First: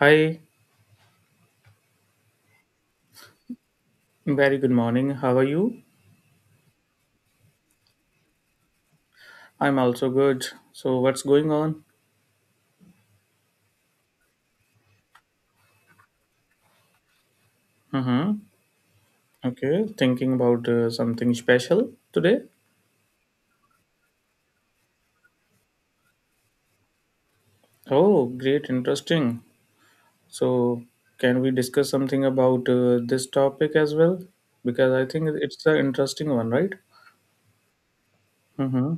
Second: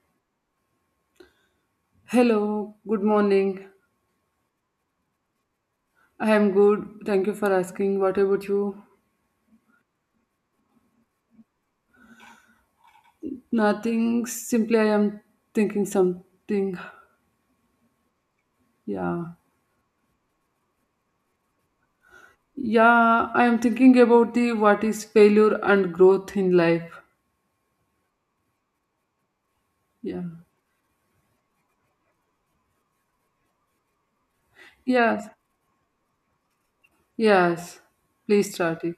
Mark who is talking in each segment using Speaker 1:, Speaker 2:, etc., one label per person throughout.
Speaker 1: Hi,
Speaker 2: Hello, good morning.
Speaker 1: very good morning. How are you?
Speaker 2: I am good. Thank you for asking. What about you?
Speaker 1: I'm also good. So, what's going on?
Speaker 2: Nothing. Simply, I am thinking something.
Speaker 1: Mm-hmm.
Speaker 2: Yeah.
Speaker 1: Okay, thinking about something special today.
Speaker 2: Yeah, I am thinking about the what is failure and growth in life.
Speaker 1: Oh, great, interesting.
Speaker 2: Yeah.
Speaker 1: So, can we discuss something about this topic as well? Because I think
Speaker 2: Yes.
Speaker 1: it's an interesting one, right?
Speaker 2: Yes. Please start
Speaker 1: Mm-hmm.
Speaker 2: it.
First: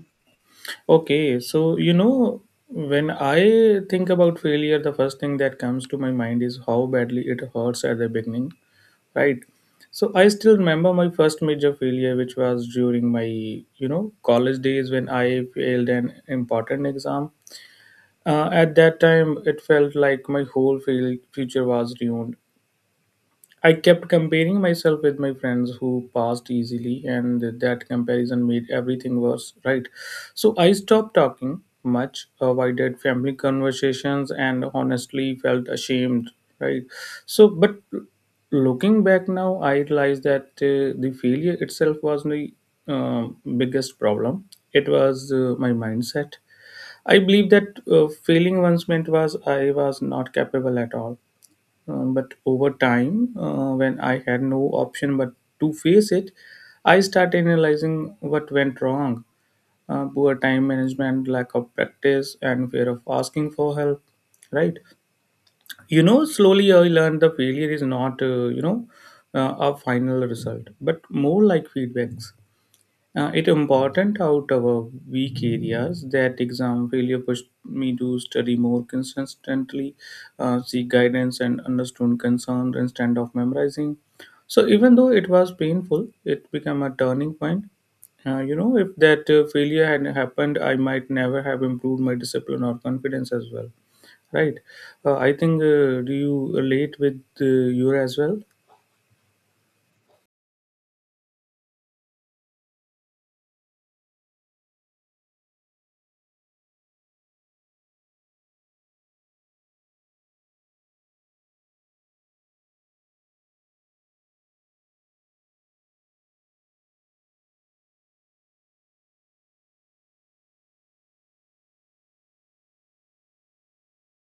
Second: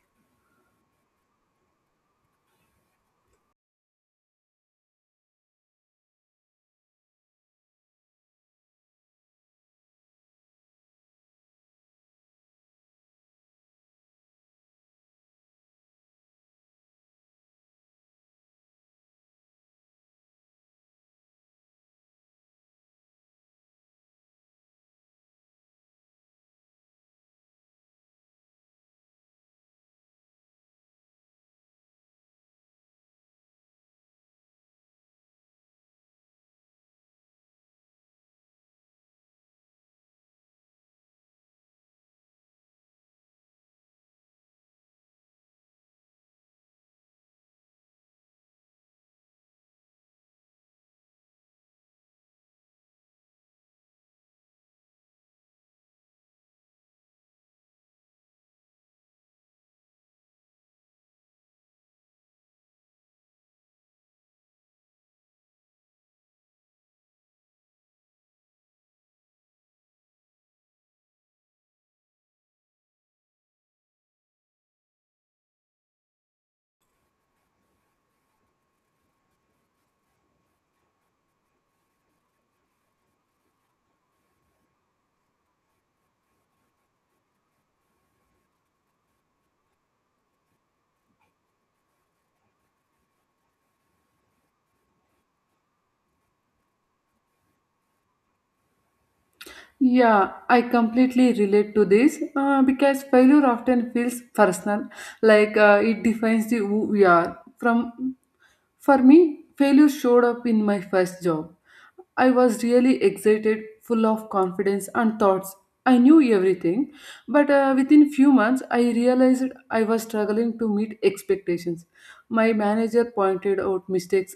Speaker 1: Okay, so when I think about failure, the first thing that comes to my mind is how badly it hurts at the beginning. Right, so I still remember my first major failure, which was during my college days when I failed an important exam. At that time it felt like my whole field future was ruined. I kept comparing myself with my friends who passed easily, and that comparison made everything worse, right? So I stopped talking much, avoided family conversations, and honestly felt ashamed, right? So, but looking back now, I realized that the failure itself was the biggest problem. It was my mindset. I believe that failing once meant was I was not capable at all. But over time, when I had no option but to face it, I started analyzing what went wrong. Poor time management, lack of practice, and fear of asking for help. Right? You know, slowly I learned the failure is not, a final result, but more like feedbacks. It important out of our weak areas that exam failure pushed me to study more consistently, seek guidance and understand concern instead of memorizing. So even though it was painful, it became a turning point. You know, if that failure had happened, I might never have improved my discipline or confidence as well. Right? I think do you relate with your as well?
Speaker 2: Yeah, I completely relate to this, because failure often feels personal, like, it defines the who we are. From For me, failure showed up in my first job. I was really excited, full of confidence and thoughts. I knew everything, but within few months I realized I was struggling to meet expectations. My manager pointed out mistakes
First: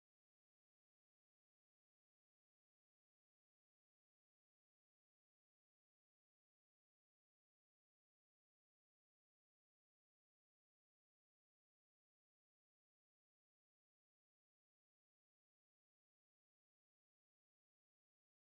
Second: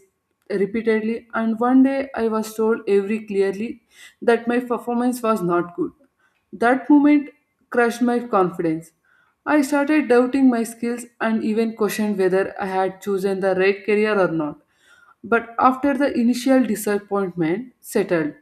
Speaker 2: repeatedly, and one day I was told very clearly that my performance was not good. That moment crushed my confidence. I started doubting my skills and even questioned whether I had chosen the right career or not. But after the initial disappointment settled,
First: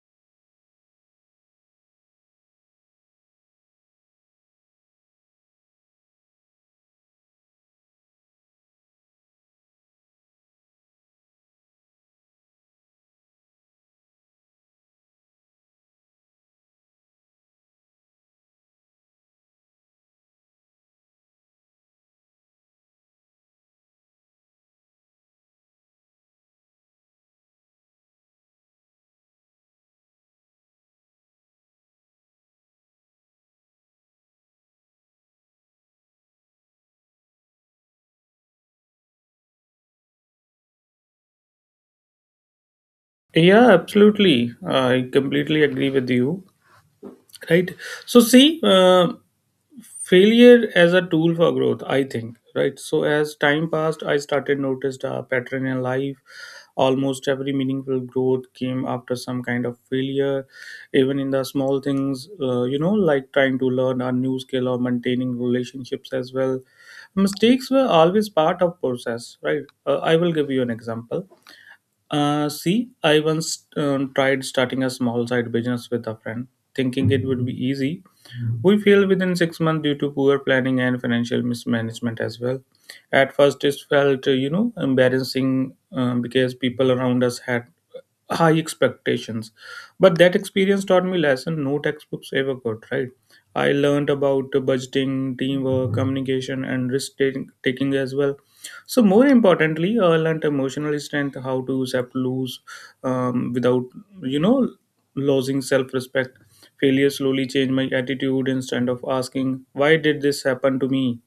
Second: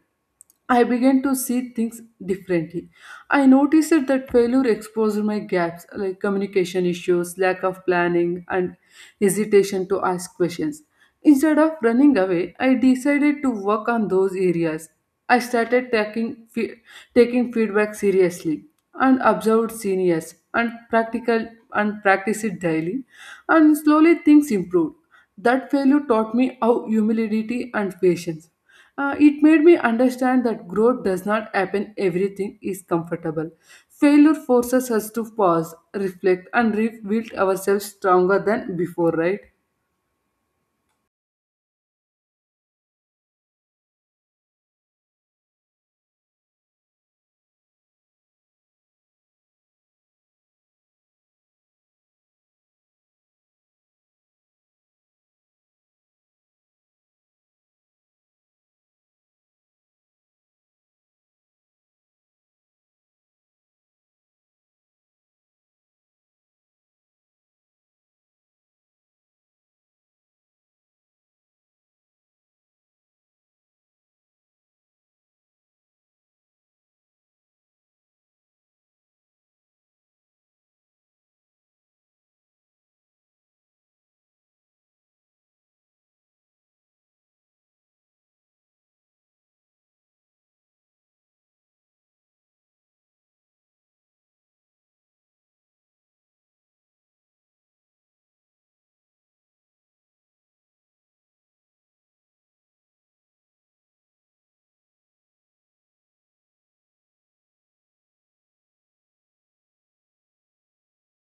Speaker 2: I began to see things differently. I noticed that failure exposed my gaps like communication issues, lack of planning, and hesitation to ask questions. Instead of running away, I decided to work on those areas. I started taking, fe- taking feedback seriously and observed seniors and practical and practiced it daily, and slowly things improved. That failure taught me how humility and patience. It made me understand that growth does not happen everything is comfortable. Failure forces us to pause, reflect, and rebuild ourselves stronger than before, right?
Speaker 1: Yeah, absolutely. I completely agree with you. Right, so see, failure as a tool for growth, I think, right? So as time passed, I started noticed a pattern in life. Almost every meaningful growth came after some kind of failure, even in the small things, you know, like trying to learn a new skill or maintaining relationships as well. Mistakes were always part of process, right? I will give you an example. See, I once tried starting a small side business with a friend, thinking it would be easy. We failed within 6 months due to poor planning and financial mismanagement as well. At first, it felt, you know, embarrassing, because people around us had high expectations, but that experience taught me lesson no textbooks ever could, right? I learned about budgeting, teamwork, communication, and risk taking as well. So more importantly, I learned emotional strength, how to accept lose without you know losing self-respect. Failure slowly changed my attitude. Instead of asking why did this happen to me,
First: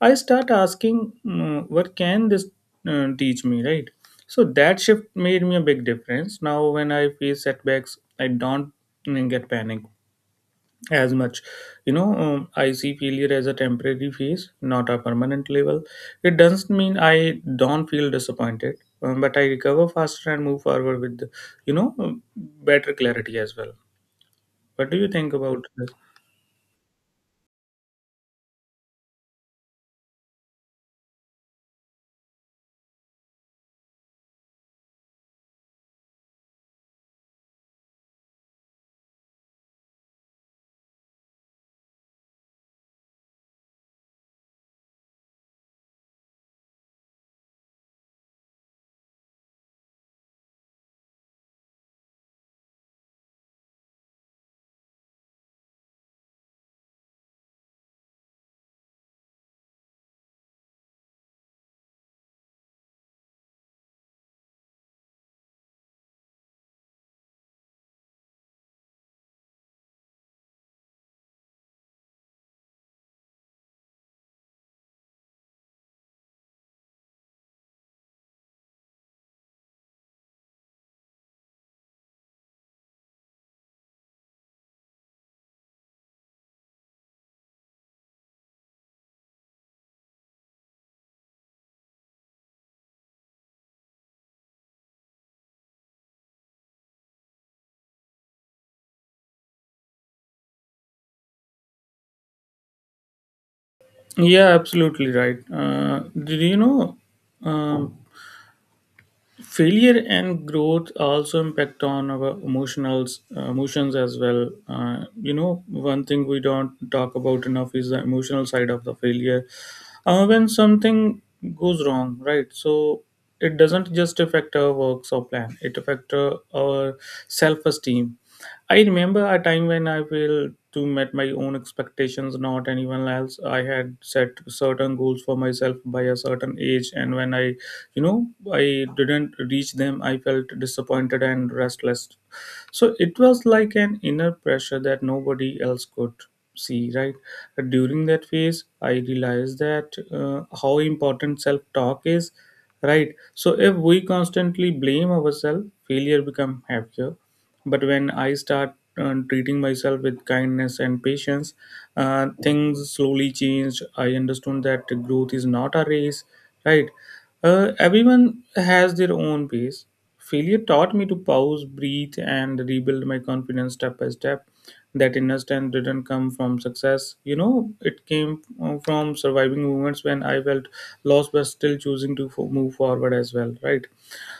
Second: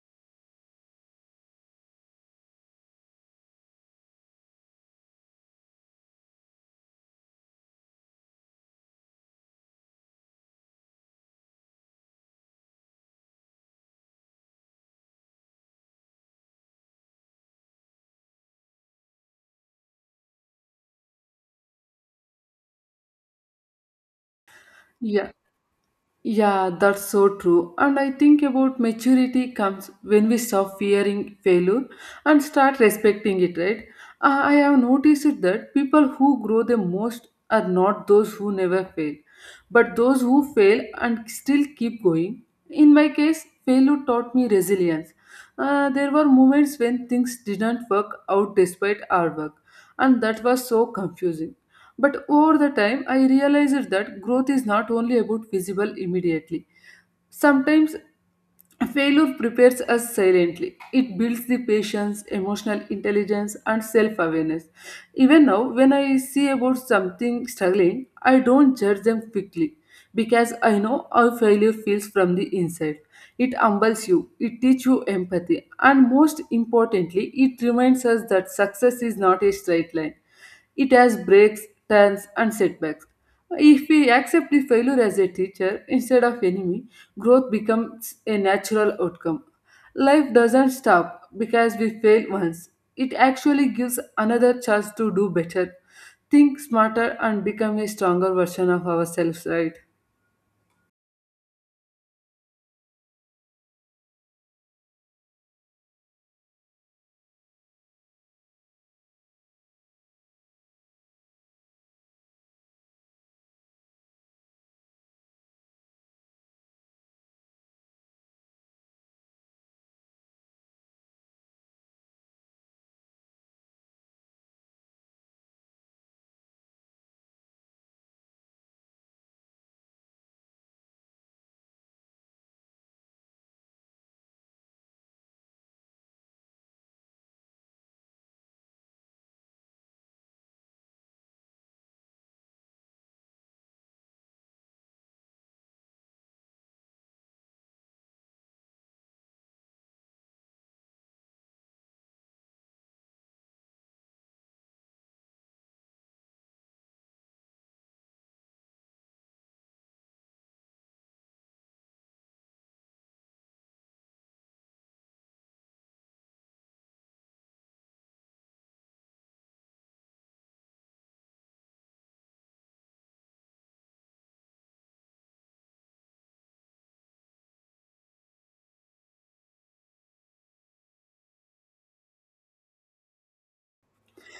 Speaker 1: I start asking, what can this teach me, right? So that shift made me a big difference. Now, when I face setbacks, I don't get panic as much. You know, I see failure as a temporary phase, not a permanent level. It doesn't mean I don't feel disappointed, but I recover faster and move forward with, better clarity as well. What do you
Speaker 2: Yeah.
Speaker 1: think about this?
Speaker 2: Yeah, that's so true. And I think about maturity comes when we stop fearing failure and start respecting it, right? I have noticed that people who grow the most are not those who never fail, but those who fail and still keep going. In my case, failure taught me resilience. There were moments when things didn't work out despite our work, and that was so confusing. But over the time, I realized that growth is not only about visible immediately. Sometimes failure prepares us silently. It builds the patience, emotional intelligence, and self awareness. Even now, when I see about something struggling, I don't judge them quickly because I know how failure feels from the inside. It humbles you, it teaches you empathy, and most importantly, it reminds us that success is not a straight line. It has breaks, turns, and setbacks. If we accept the failure as a teacher instead of enemy, growth becomes a natural outcome. Life doesn't stop because we fail once. It actually gives another chance to do better, think smarter, and become a stronger version of ourselves, right?
Speaker 1: Yeah, absolutely right. Did you know? Um, Failure and growth also impact on our emotionals, emotions as well. uh, you know One thing we don't talk about enough is the emotional side of the failure. When something goes wrong, right, so it doesn't just affect our works or plan, it affects, our self-esteem. I remember a time when I failed to met my own expectations, not anyone else. I had set certain goals for myself by a certain age, and when I, you know I didn't reach them, I felt disappointed and restless. So it was like an inner pressure that nobody else could see, right? During that phase I realized that, how important self talk is, right? So if we constantly blame ourselves, failure become heavier. But when I start treating myself with kindness and patience, things slowly changed. I understood that growth is not a race, right? Everyone has their own pace. Failure taught me to pause, breathe, and rebuild my confidence step by step. That inner strength didn't come from success, you know, it came from surviving moments when I felt lost but still choosing to move forward as well, right?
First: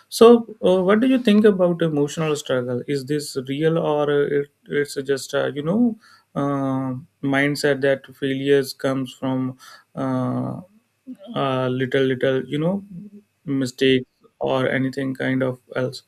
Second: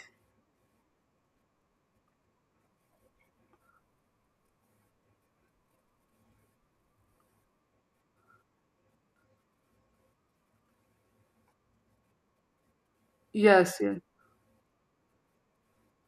Speaker 1: So, what do you think about emotional struggle? Is this real, or it's just, uh, mindset that failures comes from, uh, little you know,
Speaker 2: Yes, yes.
Speaker 1: mistakes or anything kind of else?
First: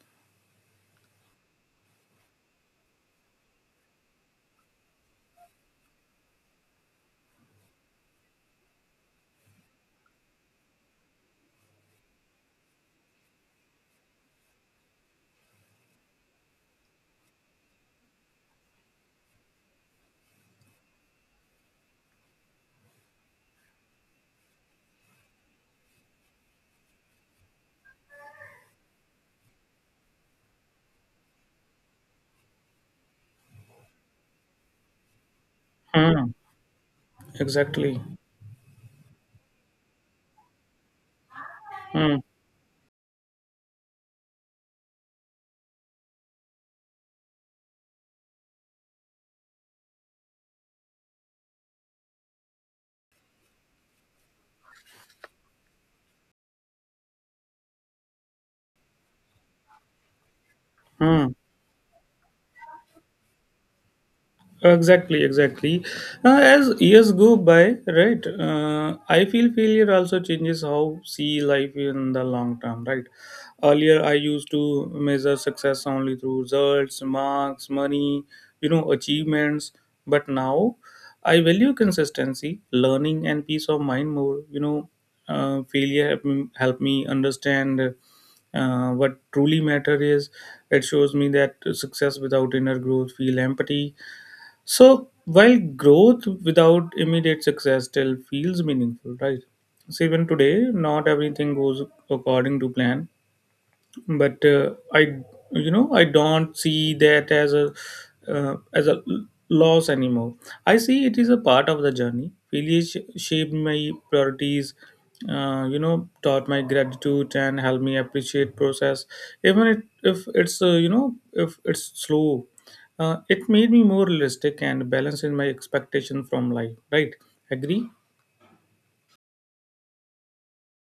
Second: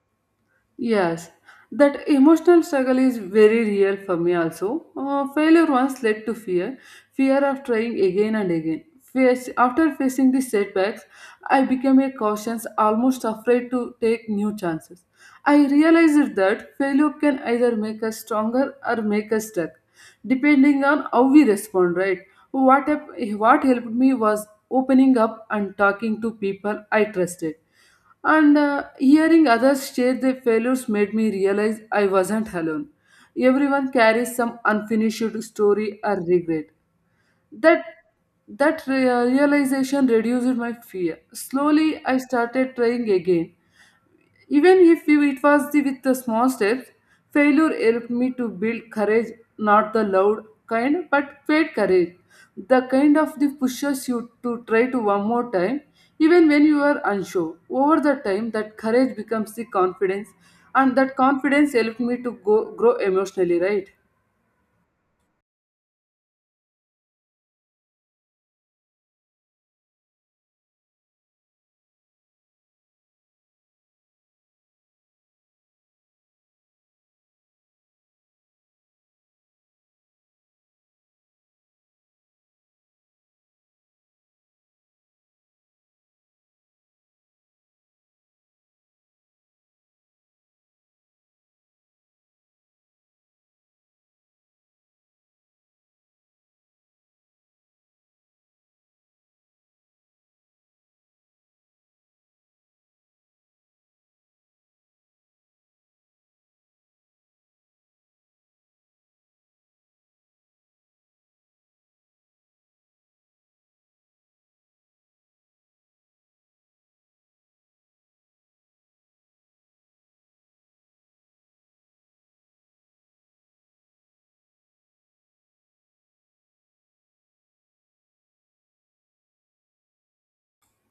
Speaker 2: Yes, that emotional struggle is very real for me also. Failure once led to fear, fear of trying again and again. After facing these setbacks, I became a cautious, almost afraid to take new chances. I realized that failure can either make us stronger or make us stuck, depending on how we respond, right? What, hap- what helped me was opening up and talking to people I trusted, and hearing others share their failures made me realize I wasn't alone. Everyone carries some unfinished story or
Speaker 1: Hmm,
Speaker 2: regret. That
Speaker 1: exactly.
Speaker 2: that realization reduced my fear. Slowly,
Speaker 1: Hmm,
Speaker 2: I started trying again, even if it was with the small steps, failure helped me to build courage, not the loud kind, but paid courage. The kind of the pushes you to try to one more time, even when you are unsure. Over the time, that courage becomes the confidence, and that
Speaker 1: hmm.
Speaker 2: confidence helped me to go grow emotionally, right?
Speaker 1: Exactly, exactly. As years go by, right, I feel failure also changes how see life in the long term, right? Earlier, I used to measure success only through results, marks, money, you know, achievements. But now, I value consistency, learning, and peace of mind more. You know, help me understand what truly matter is. It shows me that success without inner growth feel empty, so while growth without immediate success still feels meaningful, right? So even today, not everything goes according to plan, but I you know I don't see that as a, loss anymore. I see it is a part of the journey. Failure shaped my priorities, taught my gratitude and helped me appreciate process, even if it's, if it's slow. It made me more realistic and balanced in my expectation from life, right? Agree.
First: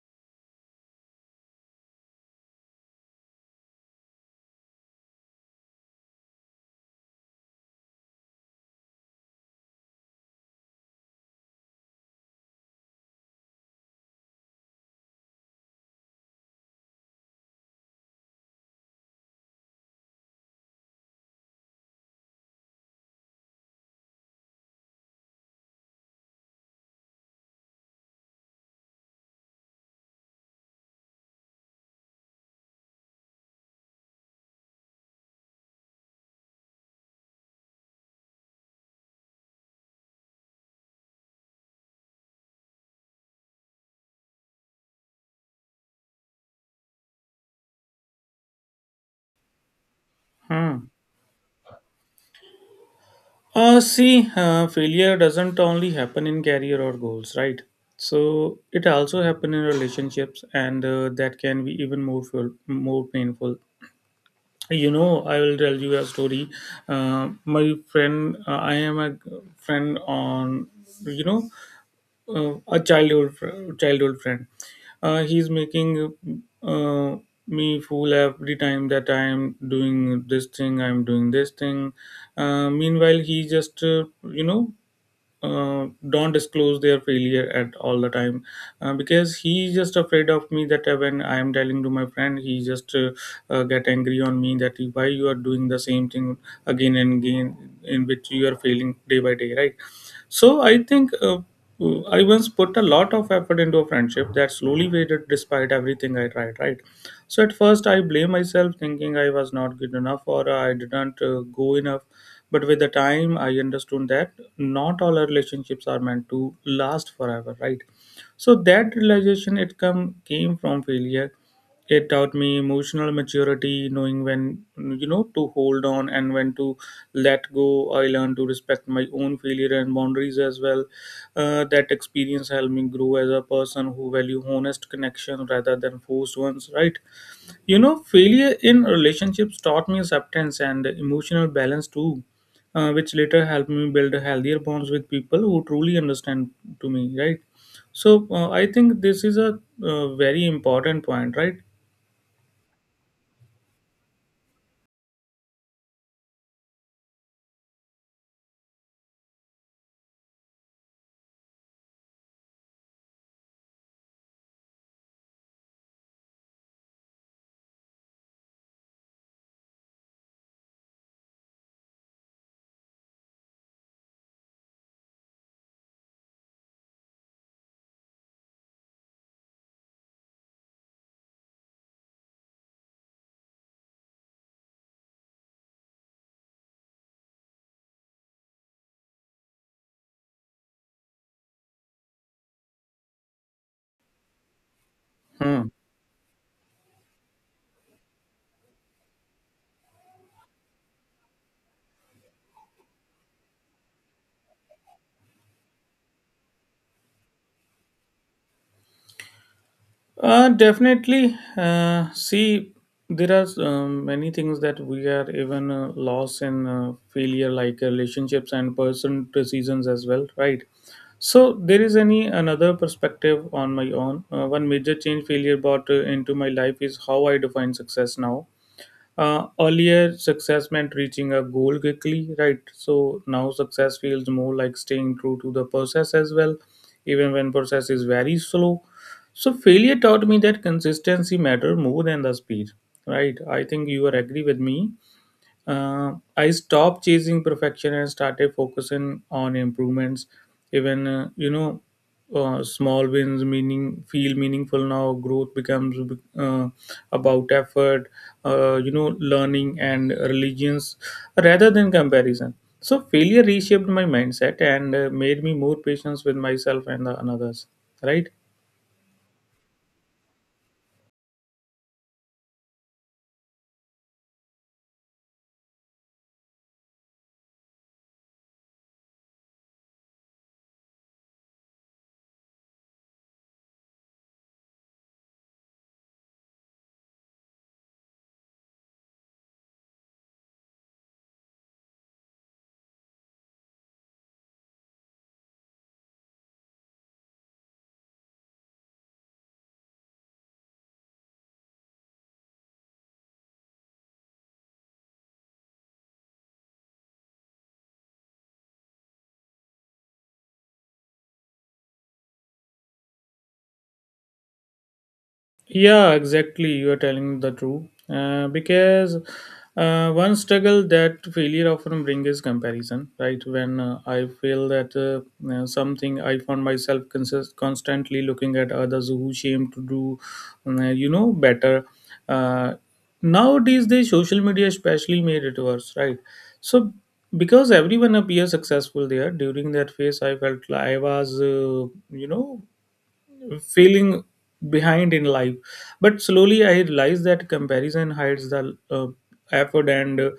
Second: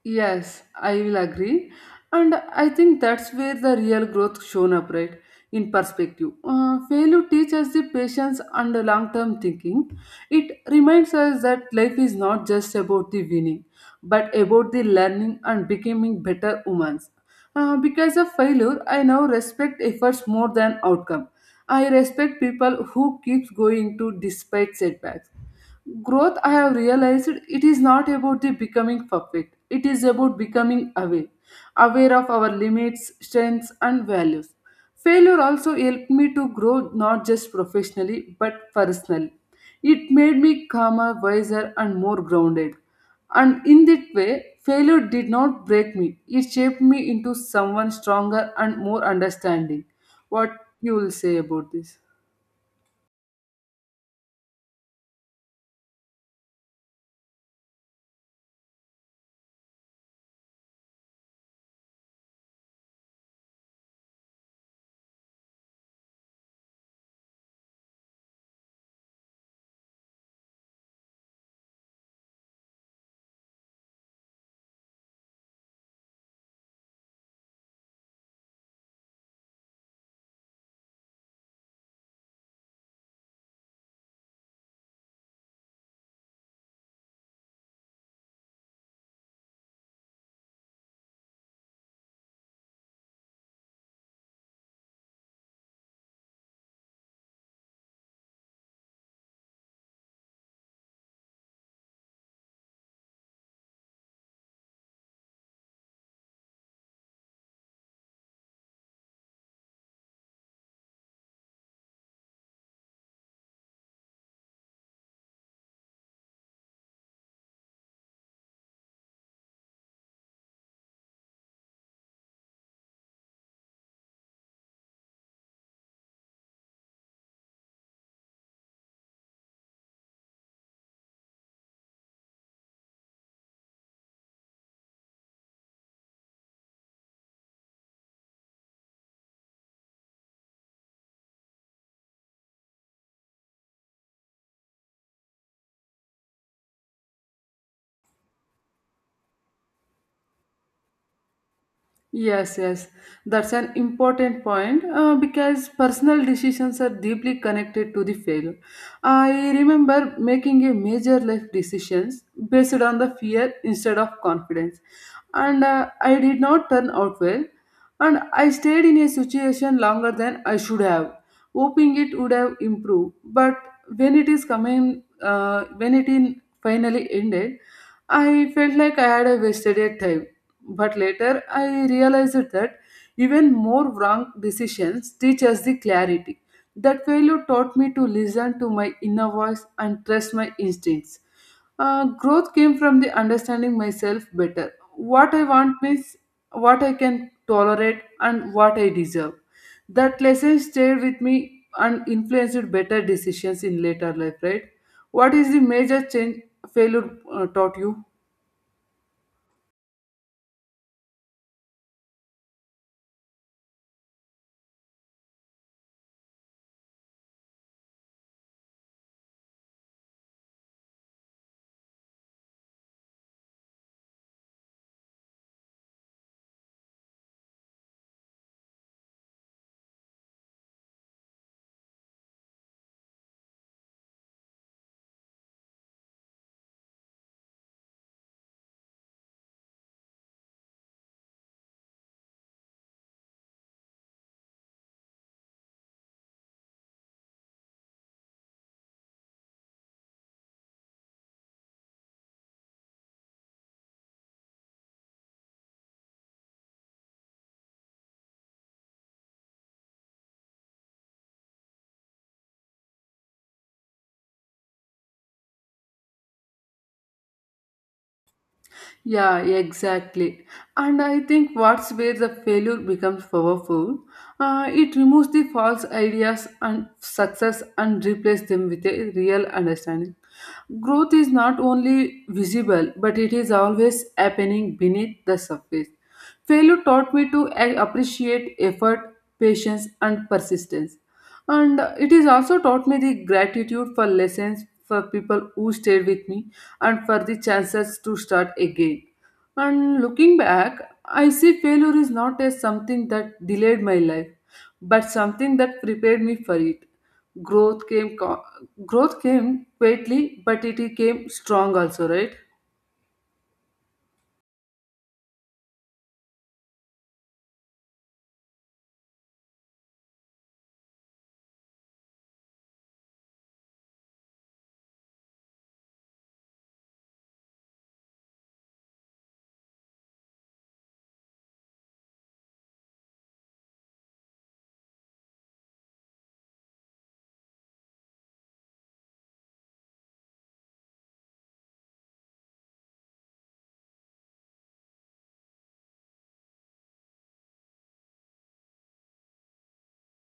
Speaker 2: Yes, I will agree. And I think that's where the real growth shown up, right? In perspective. Failure teaches the patience and the long-term thinking. It reminds us that life is not just about the winning, but about the learning and becoming better humans. Because of failure, I now respect efforts more than outcome. I respect people who keeps going to despite setbacks. Growth, I have realized, it is not about the becoming perfect, it is about becoming aware, aware of our limits, strengths, and values. Failure also helped me to grow, not just professionally but personally. It made me calmer, wiser, and more grounded, and in that way, failure did not break me, it shaped me into someone stronger and more understanding. What
Speaker 1: Hmm.
Speaker 2: you will say about this?
Speaker 1: See, failure doesn't only happen in career or goals, right? So it also happen in relationships, and that can be even more full, more painful. You know, I will tell you a story. My friend, I am a friend on, you know, a childhood friend. He's making uh, me fool every time that I am doing this thing. I'm doing this thing. Meanwhile, he just, don't disclose their failure at all the time, because he's just afraid of me that, when I am telling to my friend, he just, get angry on me, that why you are doing the same thing again and again in which you are failing day by day, right? So I think, I once put a lot of effort into a friendship that slowly faded despite everything I tried, right? So at first I blame myself, thinking I was not good enough or I didn't, go enough. But with the time, I understood that not all our relationships are meant to last forever, right? So that realization it come came from failure. It taught me emotional maturity, knowing when, you know, to hold on and when to let go. I learned to respect my own failure and boundaries as well. That experience helped me grow as a person who value honest connection rather than forced ones, right? You know, failure in relationships taught me acceptance and emotional balance too, which later helped me build healthier bonds with people who truly understand to me, right? So I think this is a very important point, right?
Speaker 2: Yes, yes, that's an important point, because personal decisions are deeply connected to the failure. I remember making a major life decisions based on the fear instead of confidence, and I did not turn out well, and I stayed in a situation longer than I should have, hoping it would have improved. But when it is coming, when it in finally ended, I felt like I had a wasted a time, but later I realized that even more wrong decisions teach us the clarity. That failure taught me to listen to my inner voice and trust my instincts. Growth came from the understanding myself better. What I
Speaker 1: Hmm.
Speaker 2: want means what I can tolerate and what I deserve. That lesson stayed with me and influenced better decisions in later life, right? What is the major change failure taught you?
Speaker 1: Definitely. See, there are many things that we are even lost in failure, like relationships and person decisions as well, right? So there is any another perspective on my own. One major change failure brought into my life is how I define success now. Earlier success meant reaching a goal quickly, right? So now success feels more like staying true to the process as well, even when process is very slow. So failure taught me that consistency matter more than the speed, right? I think you are agree with me. I stopped chasing perfection and started focusing on improvements. Even, small wins meaning feel meaningful now. Growth becomes, uh, about effort. You know, learning and religions rather than comparison. So failure reshaped my mindset and made me more patient with myself and the others. Right.
Speaker 2: Yeah, exactly. And I think what's where the failure becomes powerful. It removes the false ideas and success and replaces them with a real understanding. Growth is not only visible, but it is always happening beneath the surface. Failure taught me to a- appreciate effort, patience, and persistence. And it is also taught me the gratitude for lessons, for people who stayed with me, and for the chances to start again. And looking back, I see failure is not as something that delayed my life, but something that prepared me for it. Growth came, co- Growth came quietly, but it came strong also, right?
Speaker 1: Yeah, exactly. You are telling the truth. Because one struggle that failure often brings is comparison, right? When, I feel that, something, I found myself constantly looking at others who seem to do, you know, better. Uh, Nowadays, the social media especially made it worse, right? So because everyone appears successful there during that phase, I felt like I was, you know, feeling behind in life. But slowly I realized that comparison hides the effort and uh,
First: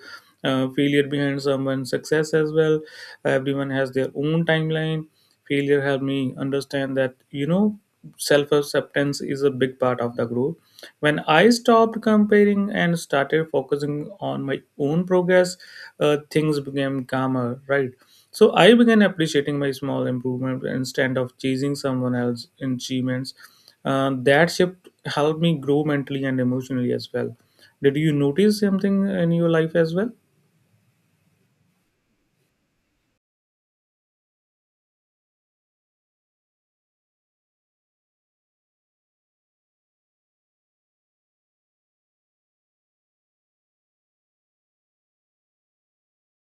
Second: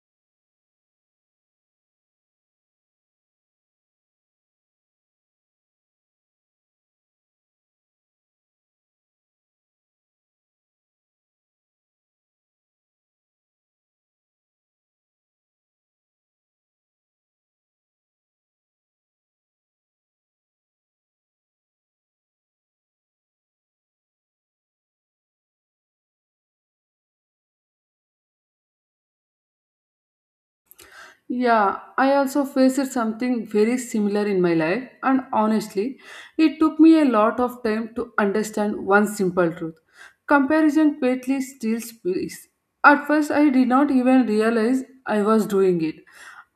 Speaker 1: uh, failure behind someone's success as well. Everyone has their own timeline. Failure helped me understand that self acceptance is a big part of the growth. When I stopped comparing and started focusing on my own progress, things became calmer, right? So I began appreciating my small improvement instead of chasing someone else's achievements. That shift helped me grow mentally and emotionally as well. Did you notice something in your life as well?
Speaker 2: Yeah, I also faced something very similar in my life, and honestly, it took me a lot of time to understand one simple truth. Comparison greatly steals peace. At first, I did not even realize I was doing it.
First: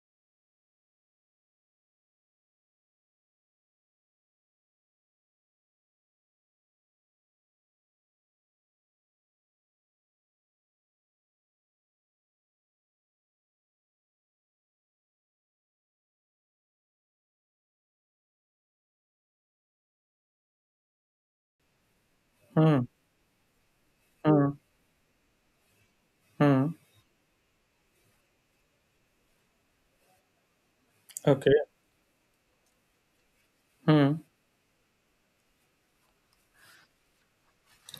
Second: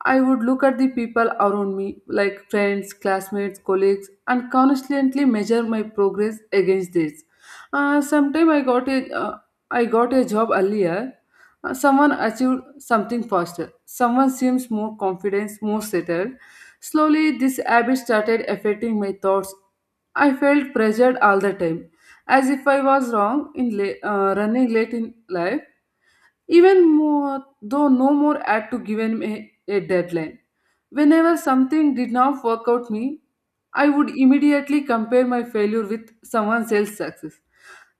Speaker 2: I would look at the people around me, like friends, classmates, colleagues, and constantly measure my progress against this. Sometime I got a job earlier. Uh, Someone achieved something faster. Someone seems more confident, more settled. Slowly, this habit started affecting my thoughts. I felt pressured all the time, as if
Speaker 1: Hmm.
Speaker 2: I was wrong in
Speaker 1: Hmm.
Speaker 2: running late in life,
Speaker 1: Hmm.
Speaker 2: even more, though no more had to give me a deadline. Whenever
Speaker 1: Okay.
Speaker 2: something did not work out me, I would
Speaker 1: Hmm.
Speaker 2: immediately compare my failure with someone else's success.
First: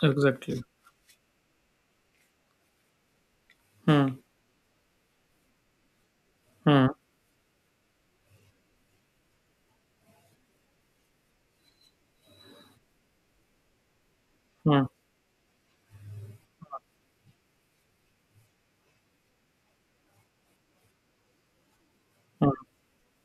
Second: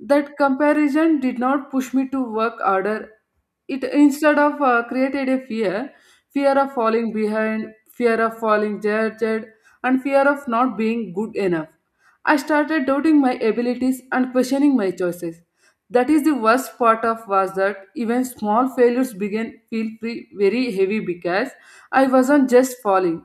Speaker 2: That
Speaker 1: Exactly.
Speaker 2: comparison did not push me to work harder. It
Speaker 1: Hmm.
Speaker 2: instead of created a fear, fear of
Speaker 1: Hmm.
Speaker 2: falling behind, fear of falling judged, and fear of not being good enough. I started doubting my abilities and questioning
Speaker 1: Hmm.
Speaker 2: my choices. That is the worst part of was that even small failures began feel free, very heavy because I
Speaker 1: Hmm.
Speaker 2: wasn't just falling.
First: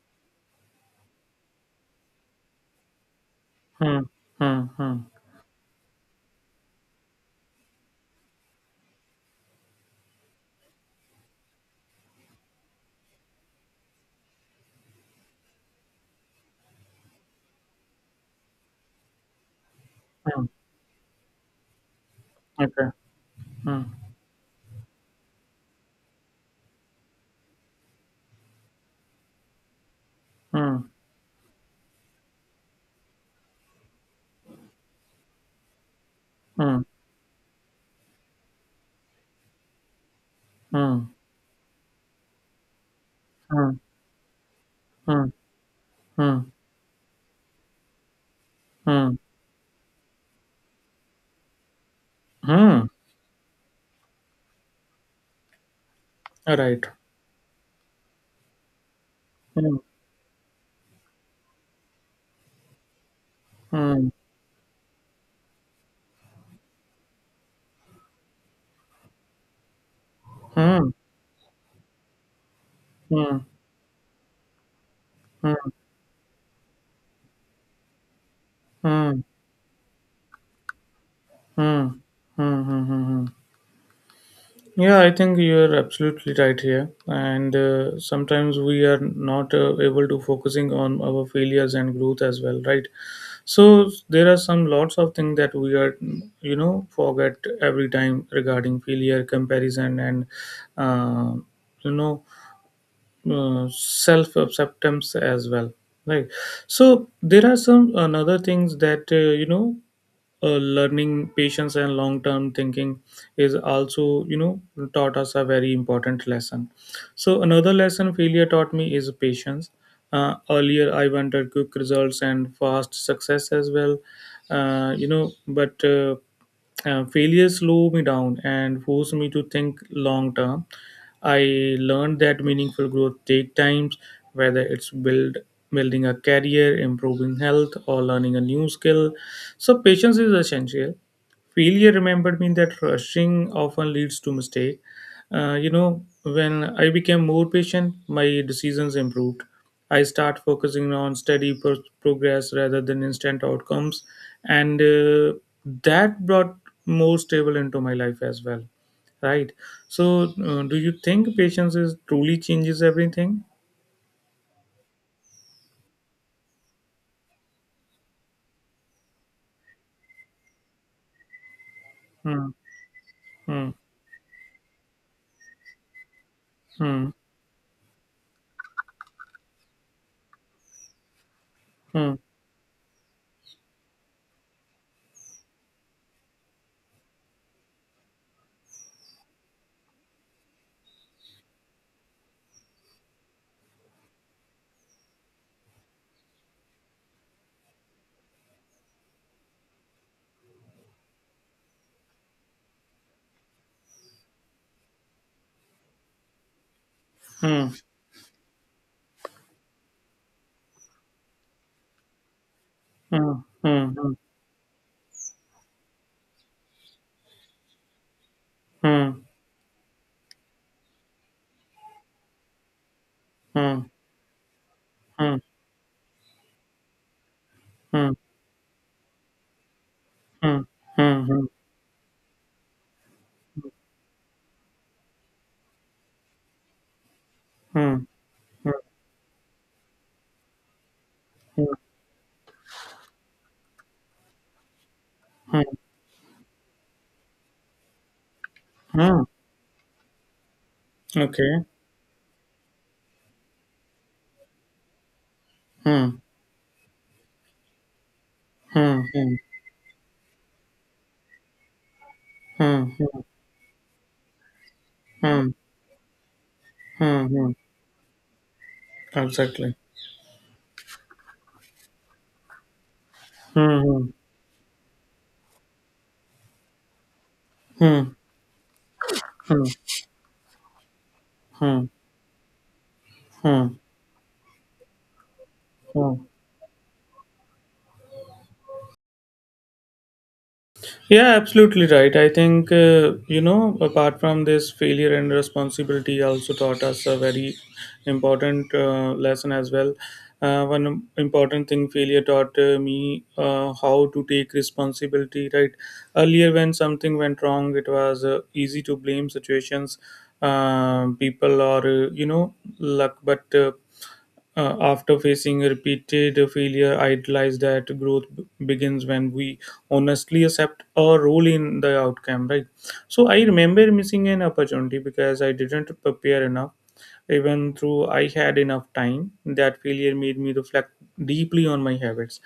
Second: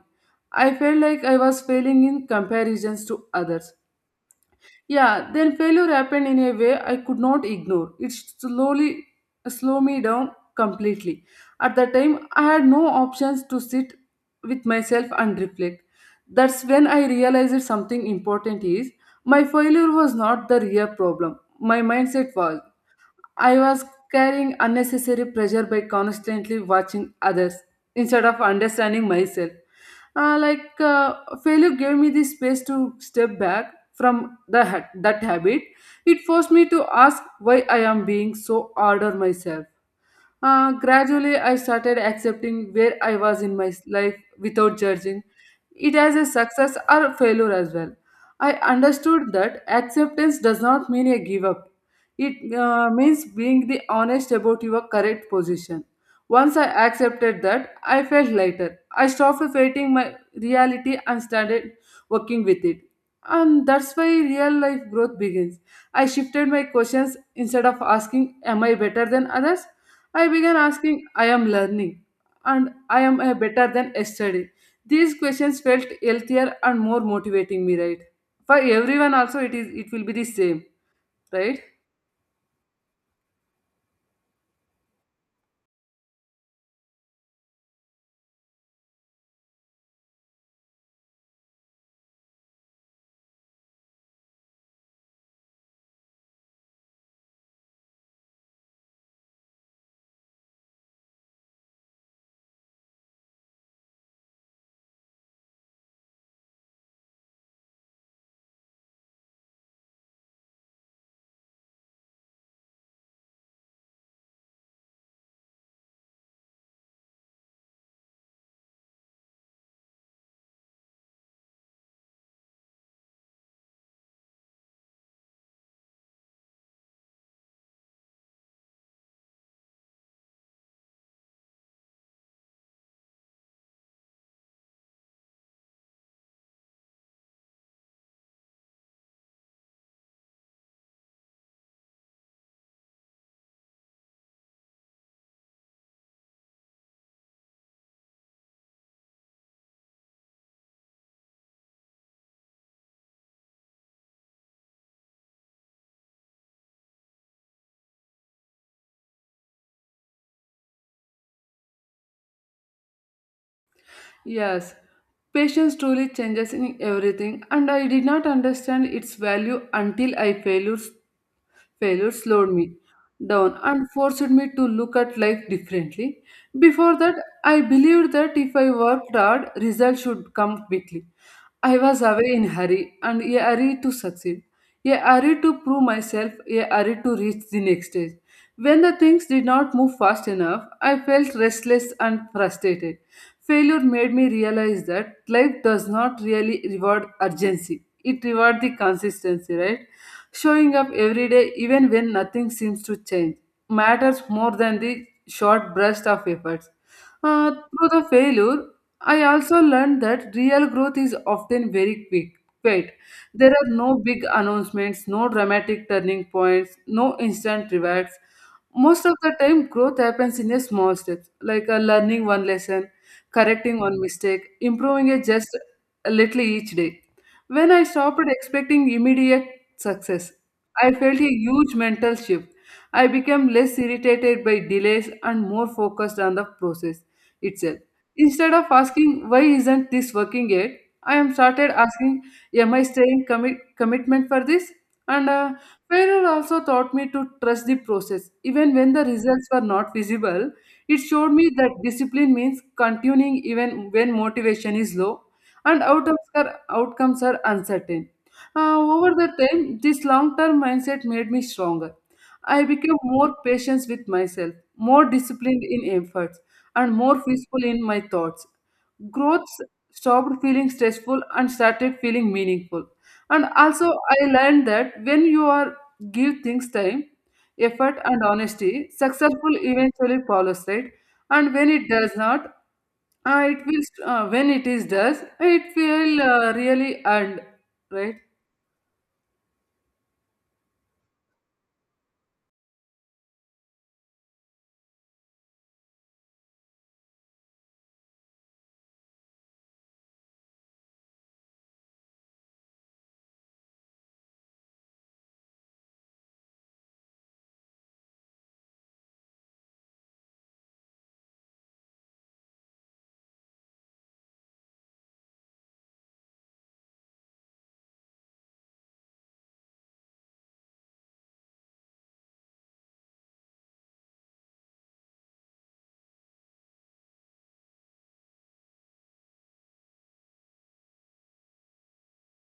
Speaker 2: I felt like I was failing in comparisons to others.
Speaker 1: Hmm. Hmm. Hmm.
Speaker 2: Yeah, then failure happened in a way I could not ignore. It slowly slowed me down completely. At the time, I had no options to sit with myself and reflect. That's when I realized something important is my failure was
Speaker 1: Hmm.
Speaker 2: not the real problem. My mindset was.
Speaker 1: Okay.
Speaker 2: I
Speaker 1: Hmm.
Speaker 2: was carrying unnecessary pressure by constantly watching others instead of understanding myself. Uh, like
Speaker 1: Hmm.
Speaker 2: uh, Failure gave me the space to step back from that habit. It forced
Speaker 1: Hmm.
Speaker 2: me
Speaker 1: Hmm.
Speaker 2: to ask why I am being so hard on myself.
Speaker 1: Hmm.
Speaker 2: Gradually, I started accepting where I was in my
Speaker 1: Hmm.
Speaker 2: life without judging
Speaker 1: Hmm.
Speaker 2: it as a
Speaker 1: Hmm.
Speaker 2: success or failure as well. I
Speaker 1: Hmm.
Speaker 2: understood that acceptance does not mean a give up. It
Speaker 1: Mm.
Speaker 2: uh, means being the honest about your correct position. Once I
Speaker 1: Right.
Speaker 2: accepted that, I felt lighter. I stopped
Speaker 1: Hmm.
Speaker 2: fighting my reality and started working with it. And that's why
Speaker 1: Hmm.
Speaker 2: real life growth begins. I shifted my questions instead of asking, am I better than others? I began
Speaker 1: Hmm.
Speaker 2: asking, I am learning and I am a
Speaker 1: Hmm.
Speaker 2: better than yesterday. These
Speaker 1: Hmm.
Speaker 2: questions felt healthier and more motivating me, right? For
Speaker 1: Hmm.
Speaker 2: everyone
Speaker 1: Hmm.
Speaker 2: also it is it will be the same, right?
Speaker 1: Hmm. Hmm. Mm. Yeah, I think you're absolutely right here. And sometimes we are not able to focusing on our failures and growth as well, right? So there are some lots of things that we are, forget every time regarding failure, comparison, and uh, you know self acceptance as well, right. So there are some another things that you know learning patience and long term thinking is also taught us a very important lesson. So another lesson failure taught me is patience. Earlier, I wanted quick results and fast success as well. But failure slowed me down and forced me to think long term. I learned that meaningful growth take times, whether it's building a career, improving health, or learning a new skill. So patience is essential. Failure remembered me that rushing often leads to mistake. When I became more patient, my decisions improved. I start focusing on steady progress rather than instant outcomes, and that brought more stable into my life as well. Right. So, do you think patience is truly changes everything?
Speaker 2: Yes, patience truly changes in everything, and I did not understand its value until I failures failure
Speaker 1: Hmm.
Speaker 2: slowed me down
Speaker 1: Hmm.
Speaker 2: and forced me to look at life differently. Before
Speaker 1: Hmm.
Speaker 2: that, I believed that if I worked hard, results should come quickly. I was
Speaker 1: Hmm.
Speaker 2: away in hurry and a hurry to succeed, a hurry to prove myself, a hurry to reach the next stage. When the things did not move fast enough, I felt restless and frustrated. Failure made me realize that life does not really reward urgency. It rewards the consistency, right? Showing up every day even when nothing seems to change matters more than the short burst of efforts.
Speaker 1: Hmm.
Speaker 2: Through the failure, I also learned that real growth is often very quick. Wait, there are
Speaker 1: Hmm.
Speaker 2: no big announcements, no dramatic turning points, no instant rewards. Most of
Speaker 1: Hmm.
Speaker 2: the time, growth happens in a small steps, like learning one lesson, correcting
Speaker 1: Hmm.
Speaker 2: one mistake, improving it
Speaker 1: Hmm.
Speaker 2: just a little each day. When I
Speaker 1: Hmm. Hmm. Hmm.
Speaker 2: stopped expecting immediate success,
Speaker 1: Hmm.
Speaker 2: I felt a
Speaker 1: Hmm.
Speaker 2: huge mental shift. I became less irritated by delays and more focused on the process itself. Instead of
Speaker 1: Hmm.
Speaker 2: asking, why isn't this working yet? I am
Speaker 1: Hmm.
Speaker 2: started asking, am I staying commitment for this? And
Speaker 1: Hmm.
Speaker 2: Failure also taught me to trust the process. Even when the
Speaker 1: Hmm.
Speaker 2: results were not visible, it showed me
Speaker 1: Okay.
Speaker 2: that discipline means continuing even when motivation is low and
Speaker 1: Hmm.
Speaker 2: outcomes are uncertain.
Speaker 1: Hmm.
Speaker 2: Over the
Speaker 1: Hmm.
Speaker 2: time, this long term mindset made me stronger. I
Speaker 1: Hmm.
Speaker 2: became more patient with myself, more
Speaker 1: Hmm. Hmm.
Speaker 2: disciplined in efforts, and more
Speaker 1: Hmm. Hmm.
Speaker 2: peaceful in my thoughts. Growth
Speaker 1: Exactly.
Speaker 2: stopped feeling stressful and started feeling meaningful. And also,
Speaker 1: Hmm.
Speaker 2: I learned that when you are give things time, effort,
Speaker 1: Hmm.
Speaker 2: and honesty, successful
Speaker 1: Hmm.
Speaker 2: eventually follows. Right? And when
Speaker 1: Hmm.
Speaker 2: it does not
Speaker 1: Hmm.
Speaker 2: it
Speaker 1: Hmm.
Speaker 2: will when it is does it
Speaker 1: Hmm.
Speaker 2: will really end right.
Speaker 1: Yeah, absolutely right. I think, apart from this, failure and responsibility also taught us a very important lesson as well. One important thing failure taught me how to take responsibility, right? Earlier, when something went wrong, it was easy to blame situations, people, or, luck. But after facing repeated failure, I realized that growth begins when we honestly accept a role in the outcome, right? So I remember missing an opportunity because I didn't prepare enough. Even though I had enough time, that failure made me reflect deeply on my habits.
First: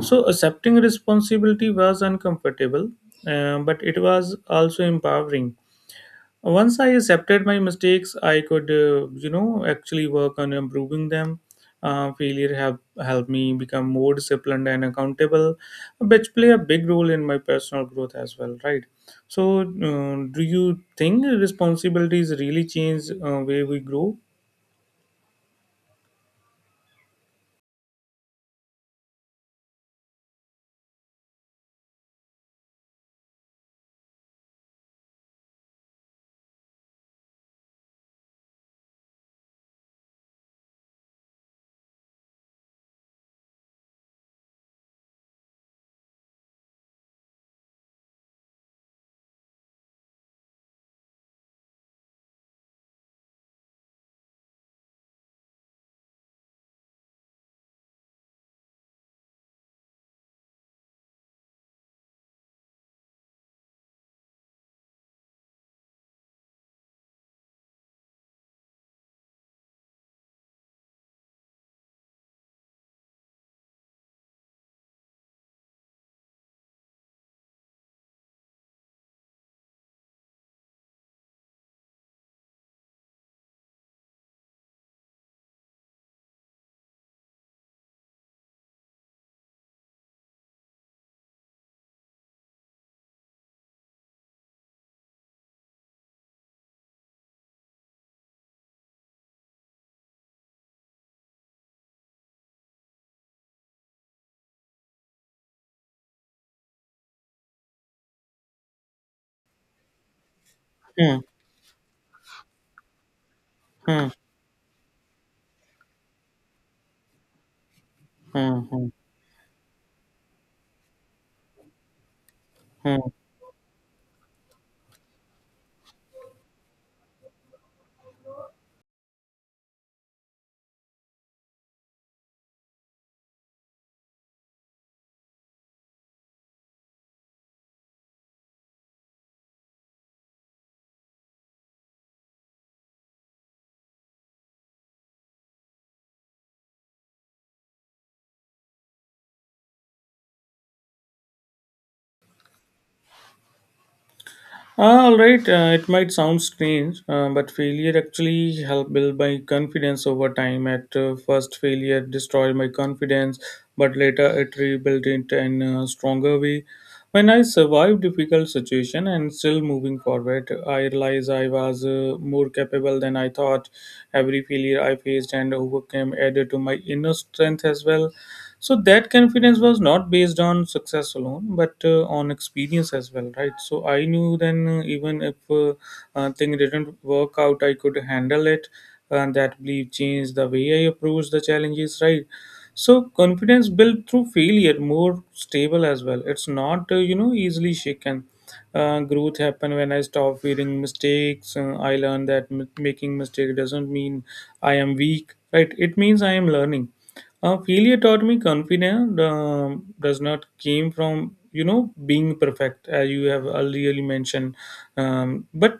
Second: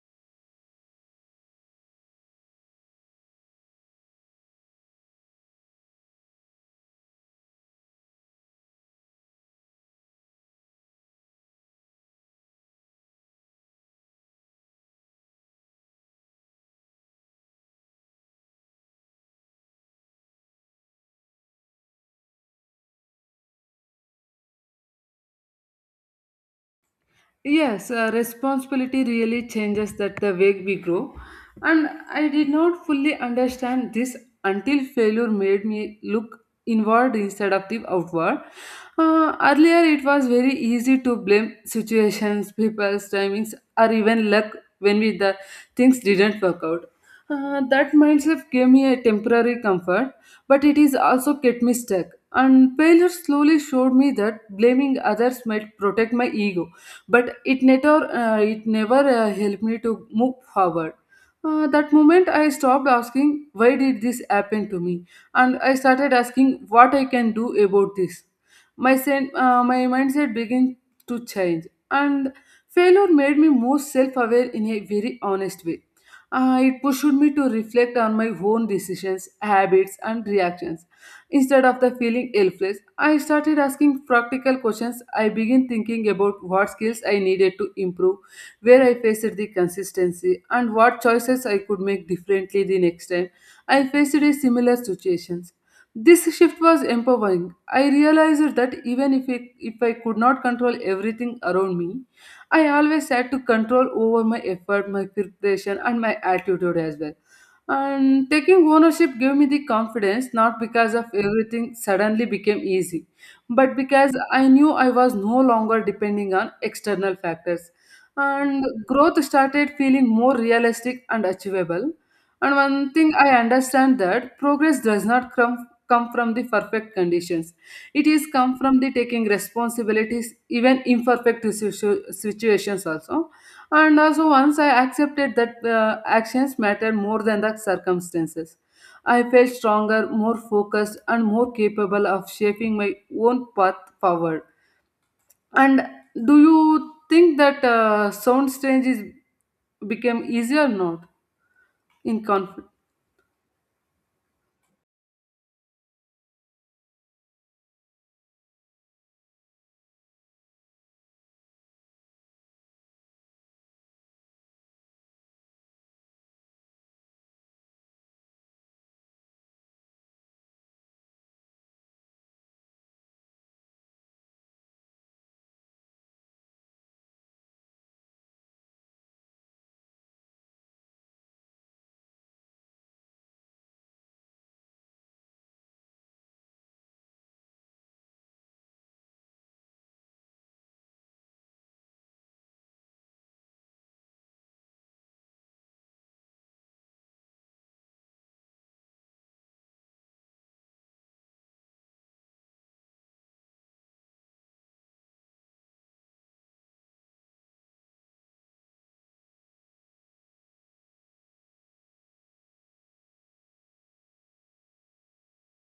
Speaker 1: So accepting responsibility was uncomfortable, but it was also empowering. Once I accepted my mistakes, I could, actually work on improving them. Failure have helped me become more disciplined and accountable, which play a big role in my personal growth as well, right? So, do you think responsibilities really change way we grow?
Speaker 2: Yes, responsibility really changes that the way we grow. And I did not fully understand this until failure made me look inward instead of the outward. Earlier, it was very easy to blame situations, people's timings, or even luck when we, the things didn't work out. That mindset gave me a temporary comfort, but it is also kept me stuck. And failure slowly showed me that blaming others might protect my ego but it never helped me to move forward. That moment I stopped asking why did this happen to me, and I started asking what I can do about this. My mindset began to change, and failure made me more self-aware in a very honest way. It pushed me to reflect on my own decisions habits and reactions. Instead of the feeling helpless, I started asking practical questions. I began thinking about what skills I needed to improve, where I faced the consistency, and what choices I could make differently the next time I faced a similar situations. This shift was empowering. I realized that even if, it, if I could not control everything around me, I always had to control over my effort, my preparation, and my attitude as well. And taking ownership gave me the confidence not because of
Speaker 1: Hmm,
Speaker 2: everything suddenly became easy, but
Speaker 1: hmm,
Speaker 2: because I knew I was no longer depending on external factors.
Speaker 1: hmm,
Speaker 2: And
Speaker 1: hmm,
Speaker 2: growth started feeling more realistic and achievable. And one
Speaker 1: hmm.
Speaker 2: thing I understand that progress does not come, come from the perfect conditions. It is come from the taking responsibilities, even imperfect situations also. And also, once I accepted that actions matter more than the circumstances, I felt stronger, more focused, and more capable of shaping my own path forward. And do you think that sound strange is became easier or not in conflict?
Speaker 1: Ah, all right, it might sound strange, but failure actually helped build my confidence over time. At first, failure destroyed my confidence, but later it rebuilt it in a stronger way. When I survived difficult situation and still moving forward, I realized I was more capable than I thought. Every failure I faced and overcame added to my inner strength as well. So that confidence was not based on success alone, but on experience as well, right. So I knew then, even if thing didn't work out, I could handle it. And that belief changed the way I approached the challenges, right. So confidence built through failure more stable as well, it's not easily shaken. Growth happened when I stopped fearing mistakes. I learned that making mistake doesn't mean I am weak, right, it means I am learning. Failure taught me confidence does not came from being perfect as you have earlier mentioned, but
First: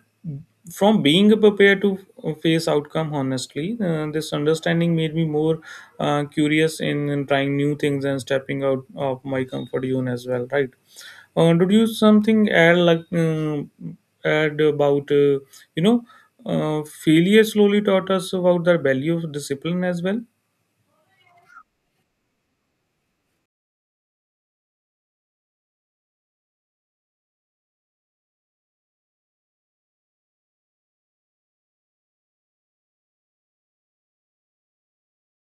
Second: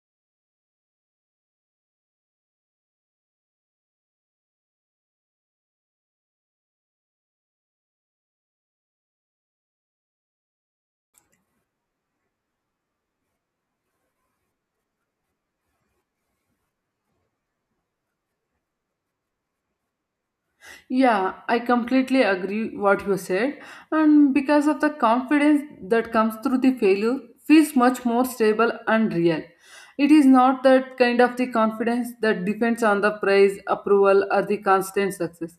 Speaker 1: from being prepared to face outcome honestly. This understanding made me more curious in trying new things and stepping out of my comfort zone as well. Right? Did you something add like add about you know failure slowly taught us about the value of discipline as well?
Speaker 2: Yeah, I completely agree what you said. And because of the confidence that comes through the failure feels much more stable and real. It is not that kind of the confidence that depends on the praise, approval, or the constant success.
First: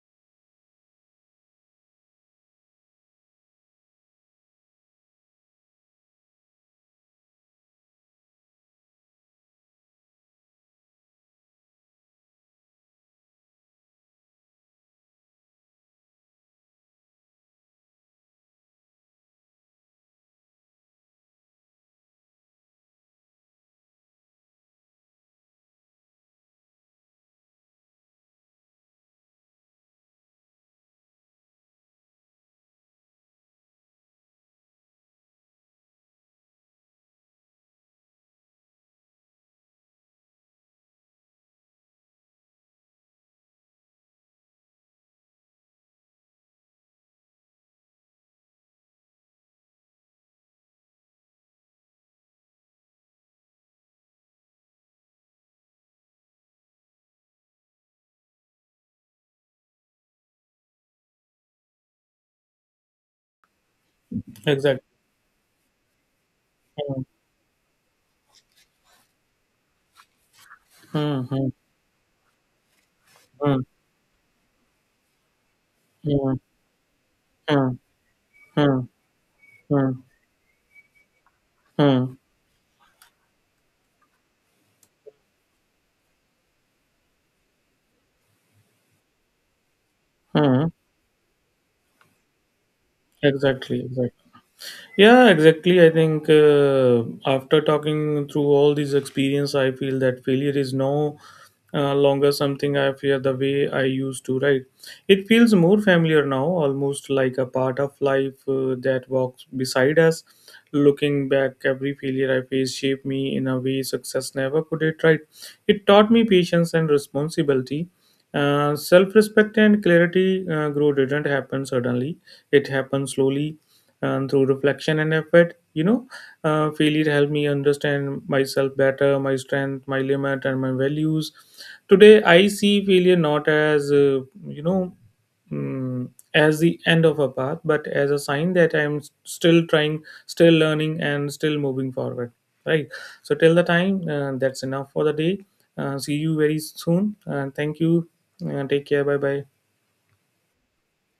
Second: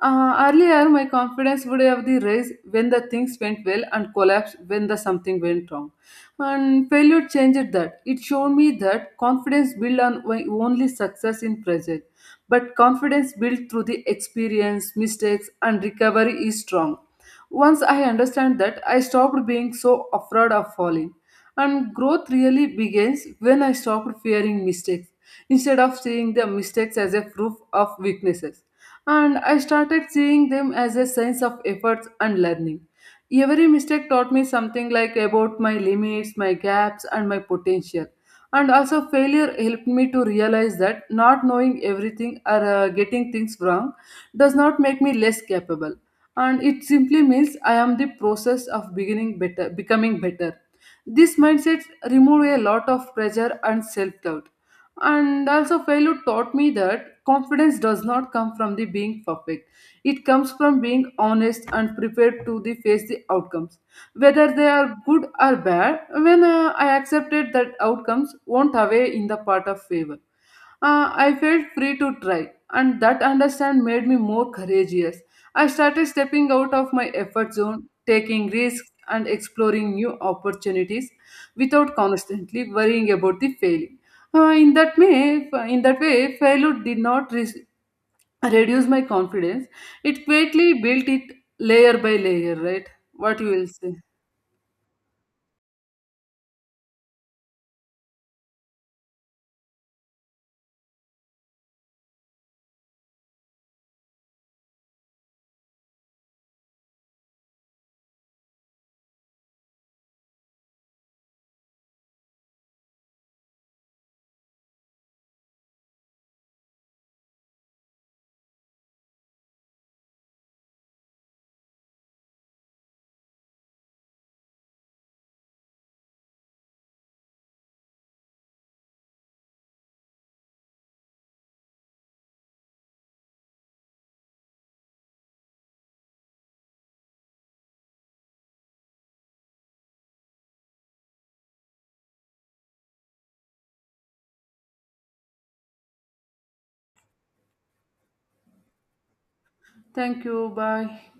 Speaker 2: Earlier, my confidence would have the rise when the things went well and collapse when the something went wrong. And failure changed that. It showed me that confidence built on only success in present but confidence built through the experience, mistakes, and recovery is strong. Once I understand that, I stopped being so afraid of falling. And growth really begins when I stopped fearing mistakes instead of seeing the mistakes as a proof of weaknesses. And I started seeing them as a signs of efforts and learning. Every mistake taught me something like about my limits, my gaps, and my potential. And also, failure helped me to realize that not knowing everything or getting things wrong does not make me less capable. And it simply means I am the process of beginning better, becoming better. This mindset removed a lot of pressure and self doubt. And also, failure taught me that confidence does not come from the being perfect. It comes from being honest and prepared to the face the outcomes, whether they
Speaker 1: Exactly.
Speaker 2: are good or bad. When I accepted that outcomes won't away in the part of favor,
Speaker 1: Hmm,
Speaker 2: I
Speaker 1: hmm,
Speaker 2: felt free to try, and that
Speaker 1: hmm,
Speaker 2: understand made me more courageous. I started
Speaker 1: hmm,
Speaker 2: stepping out of my effort
Speaker 1: hmm,
Speaker 2: zone, taking
Speaker 1: hmm,
Speaker 2: risks, and
Speaker 1: hmm,
Speaker 2: exploring new opportunities without
Speaker 1: hmm,
Speaker 2: constantly worrying about the failing. Uh, in that way, in that way, failure did not reduce my confidence. It
Speaker 1: hmm.
Speaker 2: greatly built it layer by layer. Right? What you will
Speaker 1: Exactly,
Speaker 2: say?
Speaker 1: exactly. Yeah, exactly. I think after talking through all these experience, I feel that failure is no longer something I fear the way I used to write. It feels more familiar now, almost like a part of life that walks beside us. Looking back, every failure I faced shaped me in a way success never could it, right. It taught me patience and responsibility, self-respect and clarity. Grow didn't happen suddenly, it happened slowly and through reflection and effort. Failure helped me understand myself better, my strength, my limit, and my values. Today, I see failure not as, you know, mm, as the end of a path, but as a sign that I'm still trying, still learning, and still moving forward. Right. So, till the time, that's enough for the day. See you very soon. Thank you. Take care. Bye bye.
Speaker 2: Thank you. Bye.